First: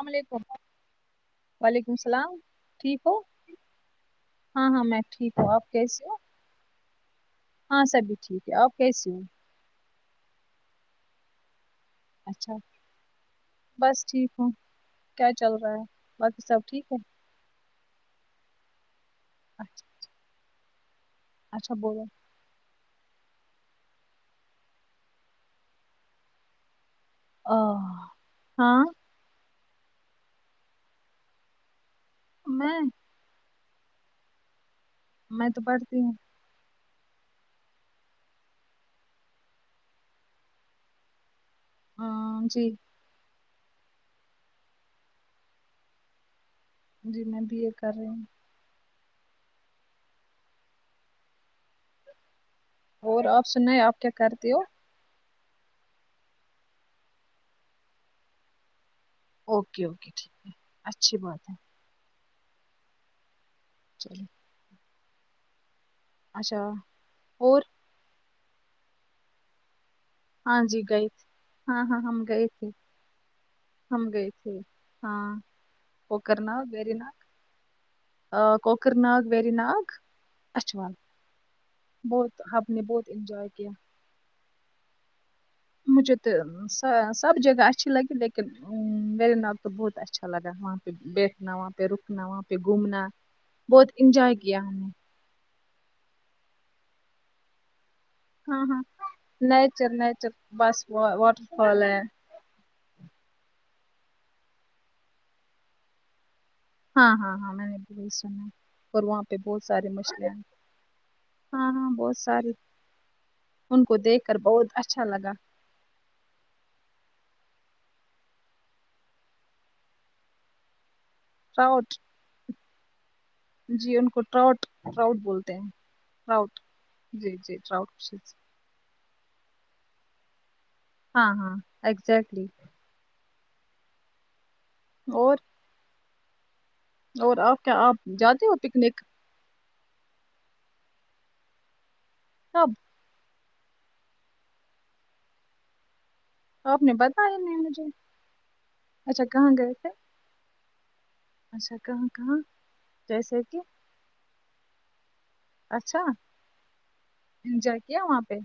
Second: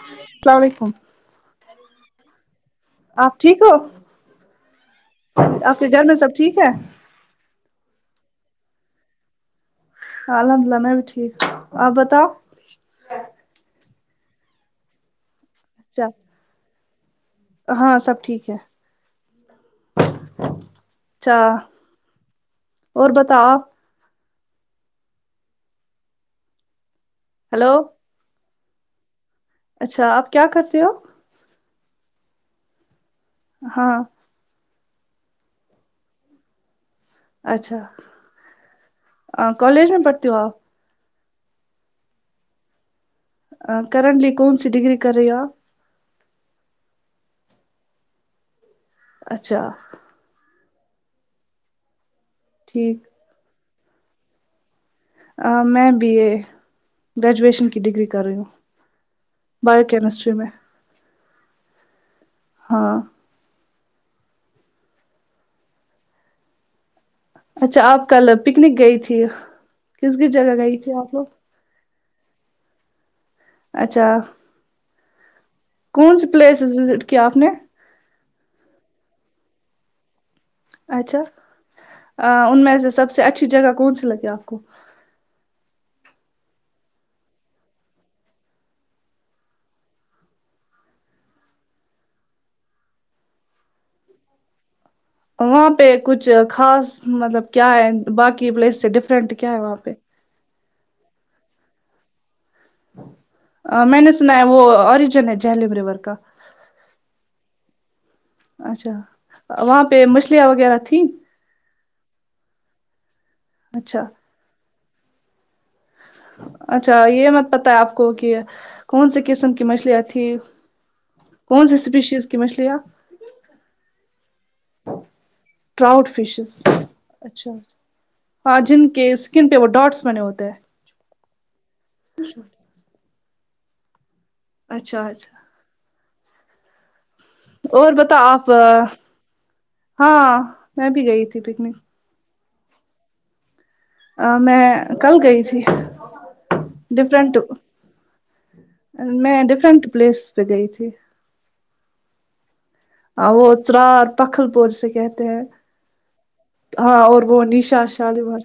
السلام علیکم وعلیکم السلام ٹھیک ہو آپ ٹھیک ہو ہاں ہاں میں ٹھیک ہوں آپ کے گھر کیسے میں ہو سب ٹھیک ہے ہاں سبھی ٹھیک ہے آپ کیسی ہو ہاں الحمد للہ میں بھی ٹھیک آپ بتا اچھا بس ٹھیک ہوں کیا چل رہا ہے اچھا باقی سب ٹھیک ہوں ہاں سب ٹھیک ہے اچھا اچھا اور بتاؤ آپ ہلو اں ہاں اچھا آپ کیا کرتے ہو میں ہاں میں تو پڑھتی ہوں اچھا آ کالج میں پڑھتی ہو آپ ہاں جی آپ کرنٹلی کون سی ڈگری کر رہی ہو آپ جی میں بی اے کر رہی ہوں اچھا ٹھیک اور آپ سناے آپ کیا کرتے ہو میں بی اے گریجویشن کی ڈگری کر رہی ہوں اوکے بایو اوکے ٹھیک کیمسٹری میں ہے اچھی بات ہے ہاں چلیے اچھا اور اچھا آپ کل پکنک گئی تھی کس کس جگہ ہاں گئی جی تھی گئے آپ تھ لوگ ہاں ہاں ہم گئے تھے ہم اچھا گئے تھے ہاں کون سی ہووکر نا پلیسز بری وزٹ نا کیا آپ نے آ کوکر ناگ وری ناگ اچھوال اچھا بہت ان ہم میں نے سے بہت سب سے اچھی انجوائے کیا جگہ کون سی لگی آپ کو مجھے تو سب جگہ اچھی لگی لیکن میرے ناگ تو بہت اچھا لگا وہ بیٹھنا وہاں پہ رکنا وہاں پہ گھومنا بہت انجوائے کیا ہم نے وہاں پہ کچھ خاص مطلب کیا ہے باقی ہاں ہاں پلیس ڈفرنٹ کیا ہے وہاں پہ نیچر نیچر بس وا واٹر فال ہے میں نے سنا ہے وہ اوریجن ہے جیلیب ریور کا ہاں ہاں ہاں میں نے وہی سنا اور وہاں پہ اچھا بہت وہاں سارے پہ مسلیے ہیں مچھلیاں وغیرہ تھیں ہاں ہاں بہت ساری ان کو اچھا دیکھ کر بہت اچھا لگا اچھا یہ مت پت ہے آپ کو کہ کون سی قسم کی مچھلیاں تھی کون سی ٹراؤٹ اسپیشیز کی مچھلیا آپ جی ان کو ٹراؤٹ ٹراؤٹ بولتے ہیں ٹراؤٹ فشز جی اچھا جی ٹراؤٹ ہاں جن کے اسکن پہ وہ ڈاٹس بنے ہوتے ہیں ہاں ہاں ایکگزٹلی اچھا اچھا اور اور آپ کیا اور بتا جاتے آپ ہو پکنک ہاں میں بھی گئی تھی پکنک کب ا میں کل گئی تھی آپ نے ڈفرنٹ بتایا نہیں مجھے اچھا میں کہاں گئے ڈفرنٹ تھے پلیس پہ گئی تھی اچھا کہاں کہاں جیسے وہ کہ چرار پکھل پور سے کہتے ہیں اچھا ہاں اور وہ انجوائے نشا کیا شاہد وہاں پہ بار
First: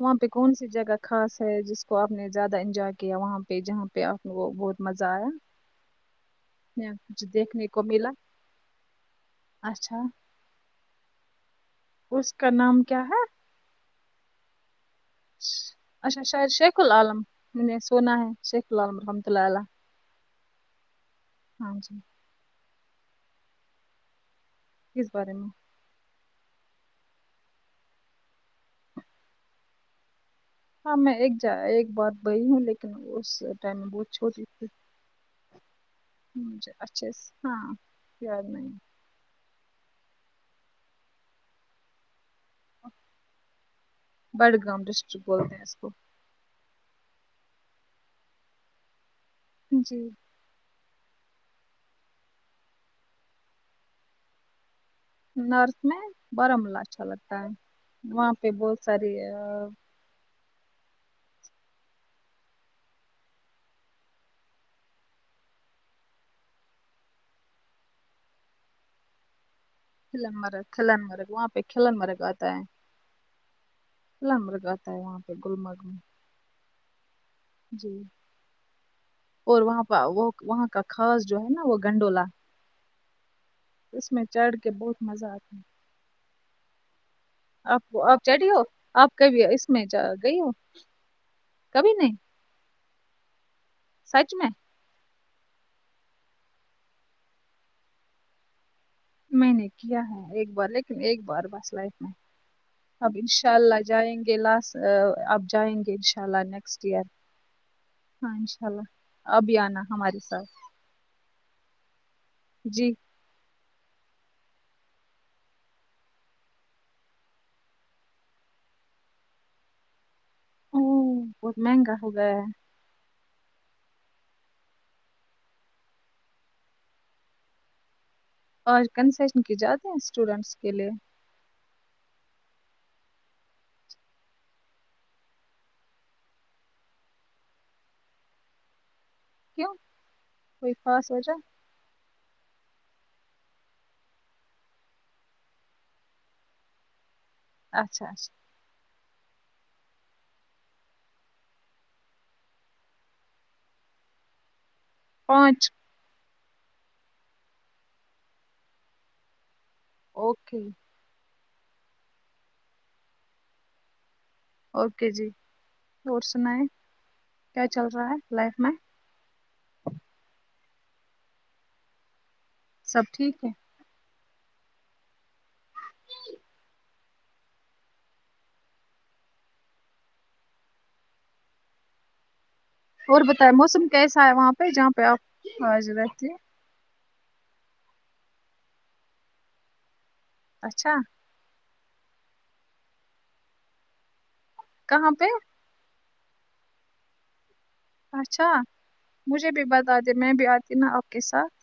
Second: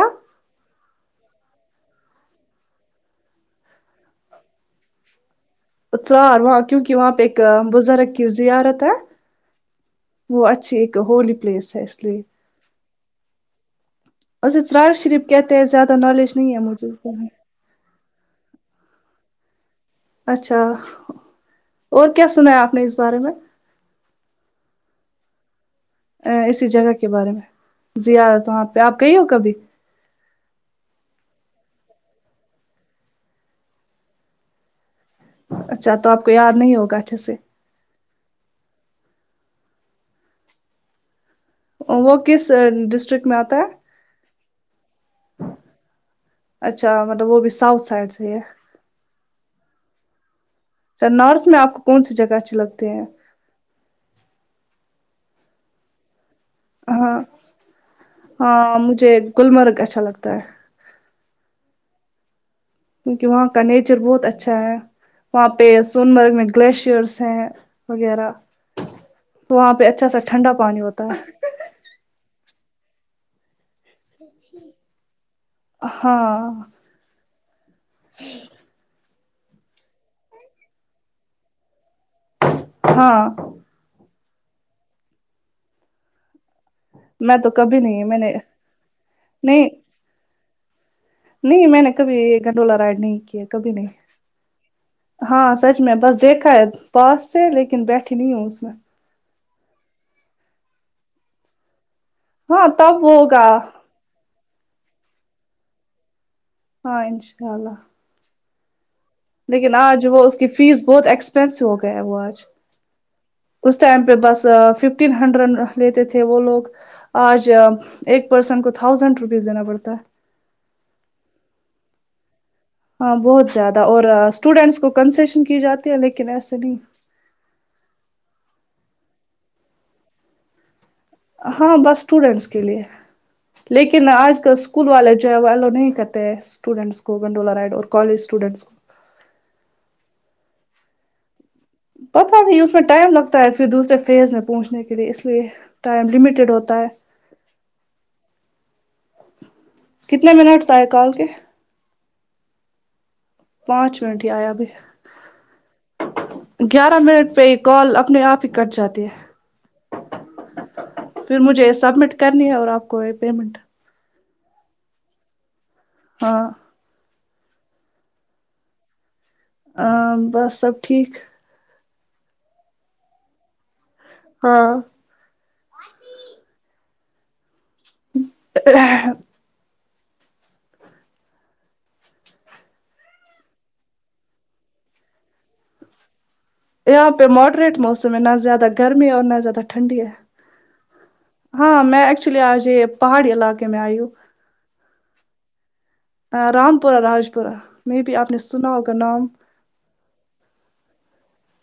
وہاں پہ کون سی جگہ خاص ہے جس کو آپ نے زیادہ انجوائے کیا وہاں پہ جہاں پہ آپ وہ بہت مزہ آیا اار وہاں یا کیونکہ وہاں پہ کچھ ایک دیکھنے کو ملا بزرگ کی زیارت ہے اچھا وہ اچھی ایک ہولی پلیس ہے اس کا نام کیا ہے وسے چرار شریف کہتے ہیں زیادہ نالج نہیں ہے مجھے اس سونا ہے شیخ ال رحمت اللہ اللہ اچھا ہاں جی اور کیا سنا ہے آپ نے اس بارے میں کس بارے میں ا اسی جگہ کے بارے میں زیارت وہاں پہ آپ گئی ہو کبھی ہاں میں ایک جا ایک بار گئی ہوں لیکن اس ٹائم میں بہت چھوٹی تھی اچھا تو آپ کو یاد نہیں ہوگا اچھے سے یاد نہیں وہ کس ڈسٹرکٹ میں آتا بڈگام ڈسٹرک ہے بولتے ہیں اس کو اچھا مطلب وہ بھی ساؤتھ سائڈ سے ہے جی سر نارتھ میں آپ کو کون سی جگہ اچھیے لگتے ہیں نارتھ میں بارامولہ اچھا ہاں لگتا ہے وہاں پہ بہت ساری ت کیونکہ وہاں کا نیچر بہت اچھا ہے وہاں پہ سون مرگ میں گلیشئرس ہیں وغیرہ تو وہاں پہ اچھا سا ٹھنڈہ پانی ہو تا ہے سون مرگ ہوتا ہے سون مرگ ہوتا ہے وہاں پہ گلمرگ میں ہاں جی اور وہاں پ وہ وہاں کا خاص جو ہے نا وہ گنڈولا ہاں اس میں چڑھ کے بہت مزہ آتا ہے میں تو کبھی آپ نہیں کو میں آپ نے چڑھی ہو آپ کبھی اس نہیں میں جا گئی ہو نہیں میں نے کبھی گنڈولہ رائڈ نہیں کیا کبھی نہیں سچ میں ہاں سچ میں بس دیکھا ہے پاس سے لیکن بیٹھی نہیں ہوں اس میں میں نے کیا ہے ایک بار لیکن ایک بار بس لائف میں ہاں تب اب ہوگا انشاء اللہ جائیں گے لاسٹ اب جائیں گے انشاء اللہ نیکسٹ ہاں ایئر انشاء اللہ ہاں انشاء اللہ لیکن آج وہ اس کی فیس بہت ایکسپینسو ہو گیا ہے وہ آج جی اس ٹائم پہ بس ففٹین ہنڈریڈ لیتے تھے وہ لوگ آج ایک پرسن کو تھاؤزینڈ روپیز دینا پڑتا ہے امم بہت مہنگا ہوگیا ہے ہاں بہت زیادہ اور اسٹوڈینٹس کو کنسیشن کی جاتی ہے لیکن ایسے نہیں اور کنسیشن کی جاتی اسٹوڈنٹس کے لیے ہاں بس اسٹوڈنٹس کے لیے لیکن آج کل اسکول والے جو ہے والو نہیں کرت ہے اسٹوڈنٹس کو گنڈولا راںیڈ اور کالج اسٹوڈنٹس کیوں کوئی خاص وجہ پتہ بھی اس میں ٹائم لگتا ہے پھر دوسرے فیز میں پہنچنے کے لیے اس لیے ٹائم لمیٹیڈ ہوتا ہے اچھا اچھا کتنے منٹس آئے کال کے پانچ منٹ ہی آیا ابھائی پانچ گیارہ منٹ پہ یہ کال اپنے آپ ہی کٹ جاتی ہے اوکے پھر مجھے سبمٹ کرنی ہے اور آپ کو یہ پیمنٹ اوکے جی اور ہاں سنائیں کیا چل رہا ہے لائف میں بس سب ٹھیک سب ٹھیک ہے ہاں اور بتائے موسم کیسا ہے وہاں پہ جہاں پہ آپ آج رہتے ہیں یہاں پہ ماڈریٹ موسم ہے نہ زیادہ گرمی ہے اور نہ زیادہ ٹھنڈی ہے اچھا ہاں میں ایکچولی آج یہ پہاڑی علاقے میں آئی ہو کہاں پہ رامپورہ راج پورہ مے بی آپنے سناہوگا نام آتی میں بھی آتی نا آپ کے ساتھ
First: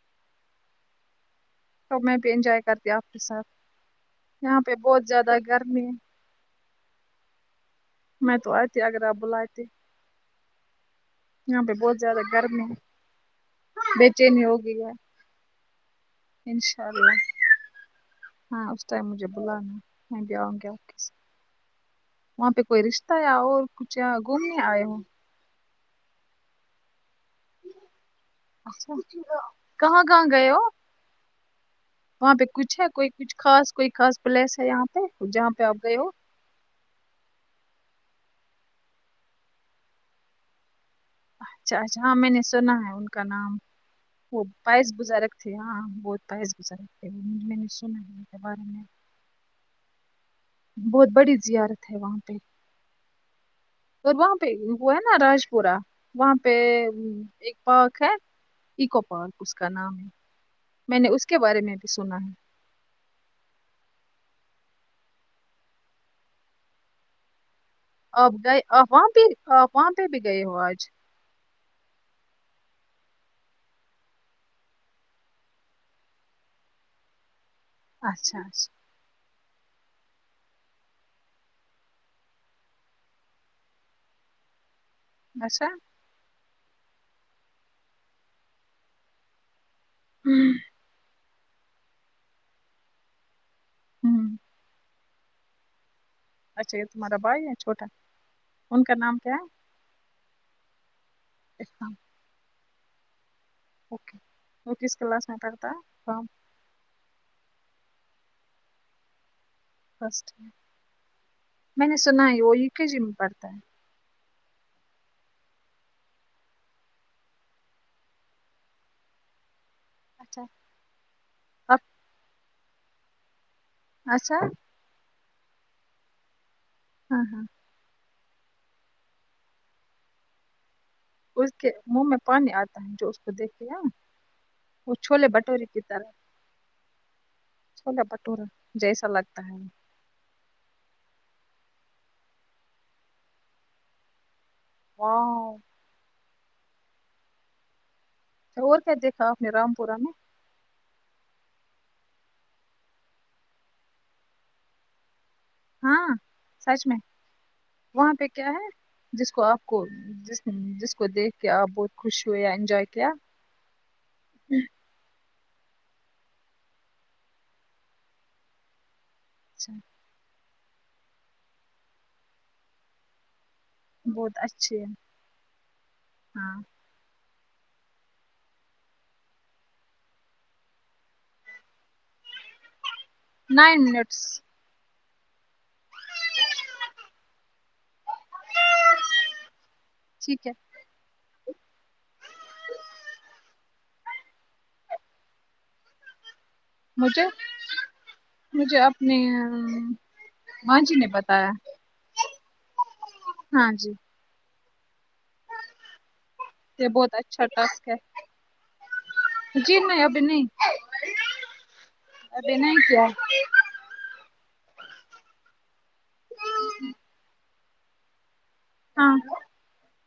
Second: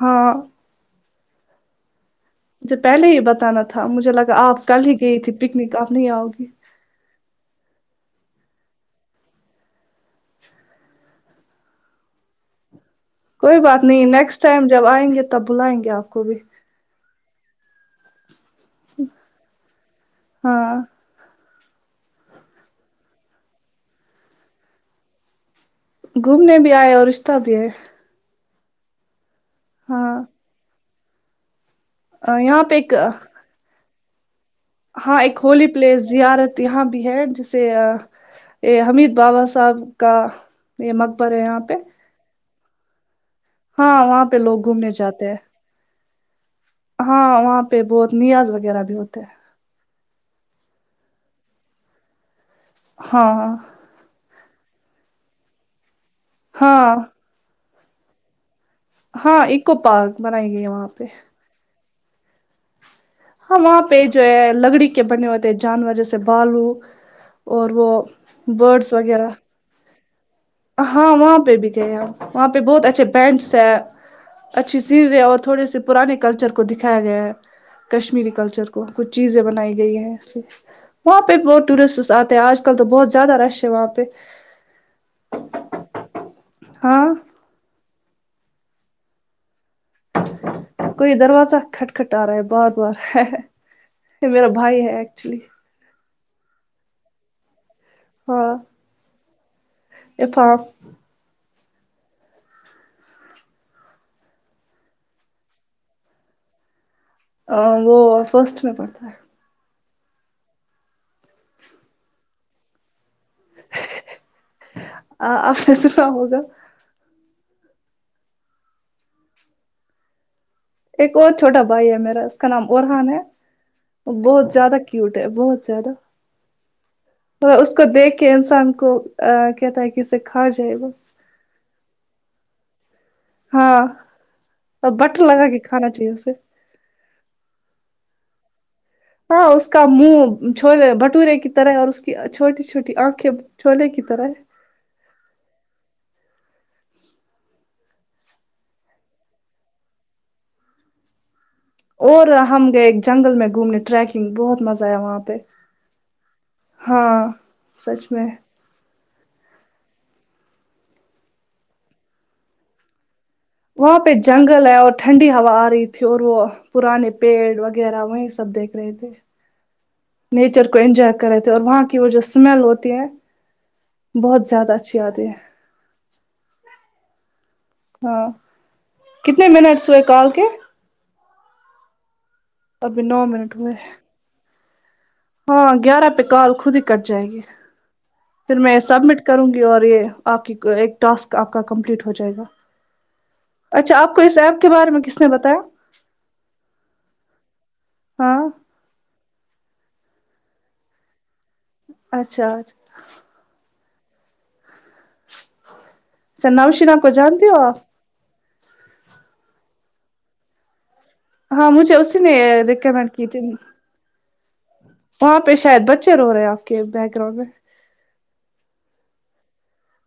ہاں سب می ڈینجر مجھے پہلے ہی بتانا تھا مجھے لگا آپ پہ کل ہی بہت گئی تھی زیادہ پکنک گرمی ہے آپ نہیں آؤ گی میں تو آتی اگر آپ بلاتے یہاں پہ بہت زیادہ گرمی ہے کوئی بات نہیں بے نیکسٹ چینی ہو ٹائم گئی جب ہے آئیں گے تب بلائیں گے آپ کو بھی انشاء اللہ ہے ہاں اسس ٹائم مجھے بلانا ہے میں بھی آؤں گی ہاں آپ کے ساتھ وہاں پہ کوئی رشتہ یا اور کچھ گھومنے آئے ہو گھومنے بھی آئے اور رشتہ بھی ہے کہاں ہاں کہاں گںیے ہو وہاں پہ یہاں کچھ ہے ایک کوئی کچھ خاص کوئی خاص پلیس ہے یہاں پہ ہاں ایک جہاں پہ ہولی آپ گئے ہو پلیس زیارت یہاں بھی ہے جسے یہ حمید بابا صاحب کا یہ مق برے یہاں پہ حاں میں نے سنا ہے ان کا نام ہاں وہاں پہ وہ لوگ گھومنے پائس جاتے بزرگ ہیں تھے ہاں وہ پس گزرتے میں نے سنا ہے ان کے بارے میں تو بہت بڑی زیارت ہے وہاں پہ ہاں اور وہاں پہ وہ ہے نا راج پورہ وہاں پہ ہاں ایک پارک ہے ایکو پارک ہاں اس کا ایکو نام ہے پارک بنائی گئی ہے وہاں میں نے پہ اس کے بارے میں بھی سنا ہے ہاں وہاں پہ جو ہے لکڑی کے بنے ہوئےتے ہیں جانور جیسے بالو اور وہ اب گئے برڈس افوان پ وغیرہ افوان پہ بھی گئے ہو آ ہاں وہاں پہ بھی تھے وہاں پہ بہت اچھے بینٹس ہے اچھی سن رہے اور تھوڑے سے پرانے کلچر کو دکھایا گیا ہے کشمیری اچھا کلچر اچھا کو کچھ چیزیں بنائی گئی ہیں اس لیے وہاں پہ بھی بہت ٹورسٹس آتے ہیں آج کل تو بہت زیادہ رش ہے وہاں پہ [unintelligible] ہاں [unintelligible] کوئی دروازہ کھٹ کٹ آ رہا ہے بار بار ہوں میرا بھائی ہے ایکچولی اچھا یہ تمہارا بھائی یا چھوٹا ہاں ان کا نام کیا ہے اطاعت اکلام اوکے وہ کس کلاس میںٹر تھا کام وہ فسٹ میں پڑھتا ہے فسٹ میں نے سنا ہے وہ یو کے جی میں پڑھتا ہے آپ نے سنا ہوگا اچھا ایک اور چھوٹا بھائی ہے میرا اس کا نام ارحان ہے اچھا بہت زیادہ کیوٹ ہے بہت زیادہ ہاں ہاں اور کو دیکھ کے انسان کو کہتا ہے کہ اسے کھا جائے بس اس کے منہ میں پانی آتا ہے جو وہ دیکھتے ہے ہاں نا وہ بٹر چھولے لگا کے بٹورے کی کھانا تارہا چاہیے اسے چھلے باتھورے جیسے ہاں اس کا منہ چھولے بھٹورے کی طرح اور اس کی چھوٹی چھوٹی آنکھیں چھولے کی طرح ہے ہاں اور کیا دیکھا آپنے رام پورہ میں اور ہم گئے جنگل میں گھومنے ٹریکنگ بہت مزہ آیا وہاں پہ ہاں سچ میں ہاں سچ وہاں پہ میں کیا ہے جس کو آپ کو جس جس کو دیکھ کے آپ بہت خوش ہوئے یا انجوائے کیا وہاں پہ جنگل ہے اور ٹھنڈی ہوا آ رہی تھی اور وہ پرانے پیڑ وغیرہ وہیں سب دیکھ رہے تھے اچھا نیچر کو انجوائے کر رہے تھے اور وہاں کی وہ جو اسمیل ہوتی ہیں بہت اچھے ہیں ہے ہاں ہاں کتنے منٹس ہوئے کال کے ابھی نو منٹ ہوئے نائن منٹس ہاں گیارہ پے کال خود ہی کٹ جائے گی پھر میں سبمٹ کروں گی اور یہ آپ ٹھیک ہے کی ایک ٹاسک آپ کا کمپلیٹ ہو جائے گا اچھا آپ کو اس ایپ کے بارے میں کس نے بتایا مجھے ہاں مجھے اپنے ماں جی نے بتایا اچھا ہاں جی اچھا یہ نوشینہ کو بہت اچھا جانتی ہو ٹاسک آپ ہے جی میں ابھی نہیں ہاں مجھے اسی نے ابھی نہیں کیا ریکمینڈ کی تھی وہاں پہ شاید بچے رو رہے ہیں آپ کے بیک گراؤنڈ میں ہاں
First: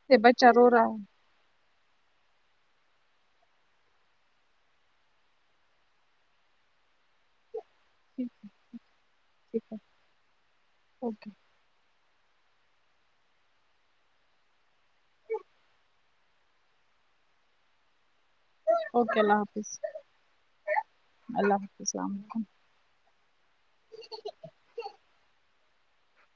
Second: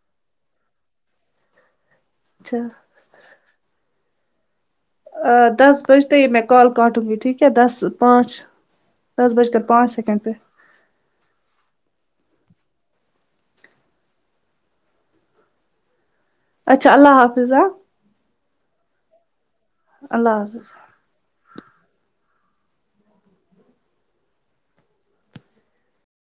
یہ بچا رو رہا ہے اچھا دس بجتے ہی میں کال کاٹوں گی ٹھیک ہے دس پانچ ٹھیک دس بج ٹھیک کر ہے پانچ سیکنڈ پر اوکے اچھا اللہ حافظ ہا اوکے اللہ حافظ اللہ حافظ اللہ حفظ ااسلام علیکم ہ ہ ہ ہی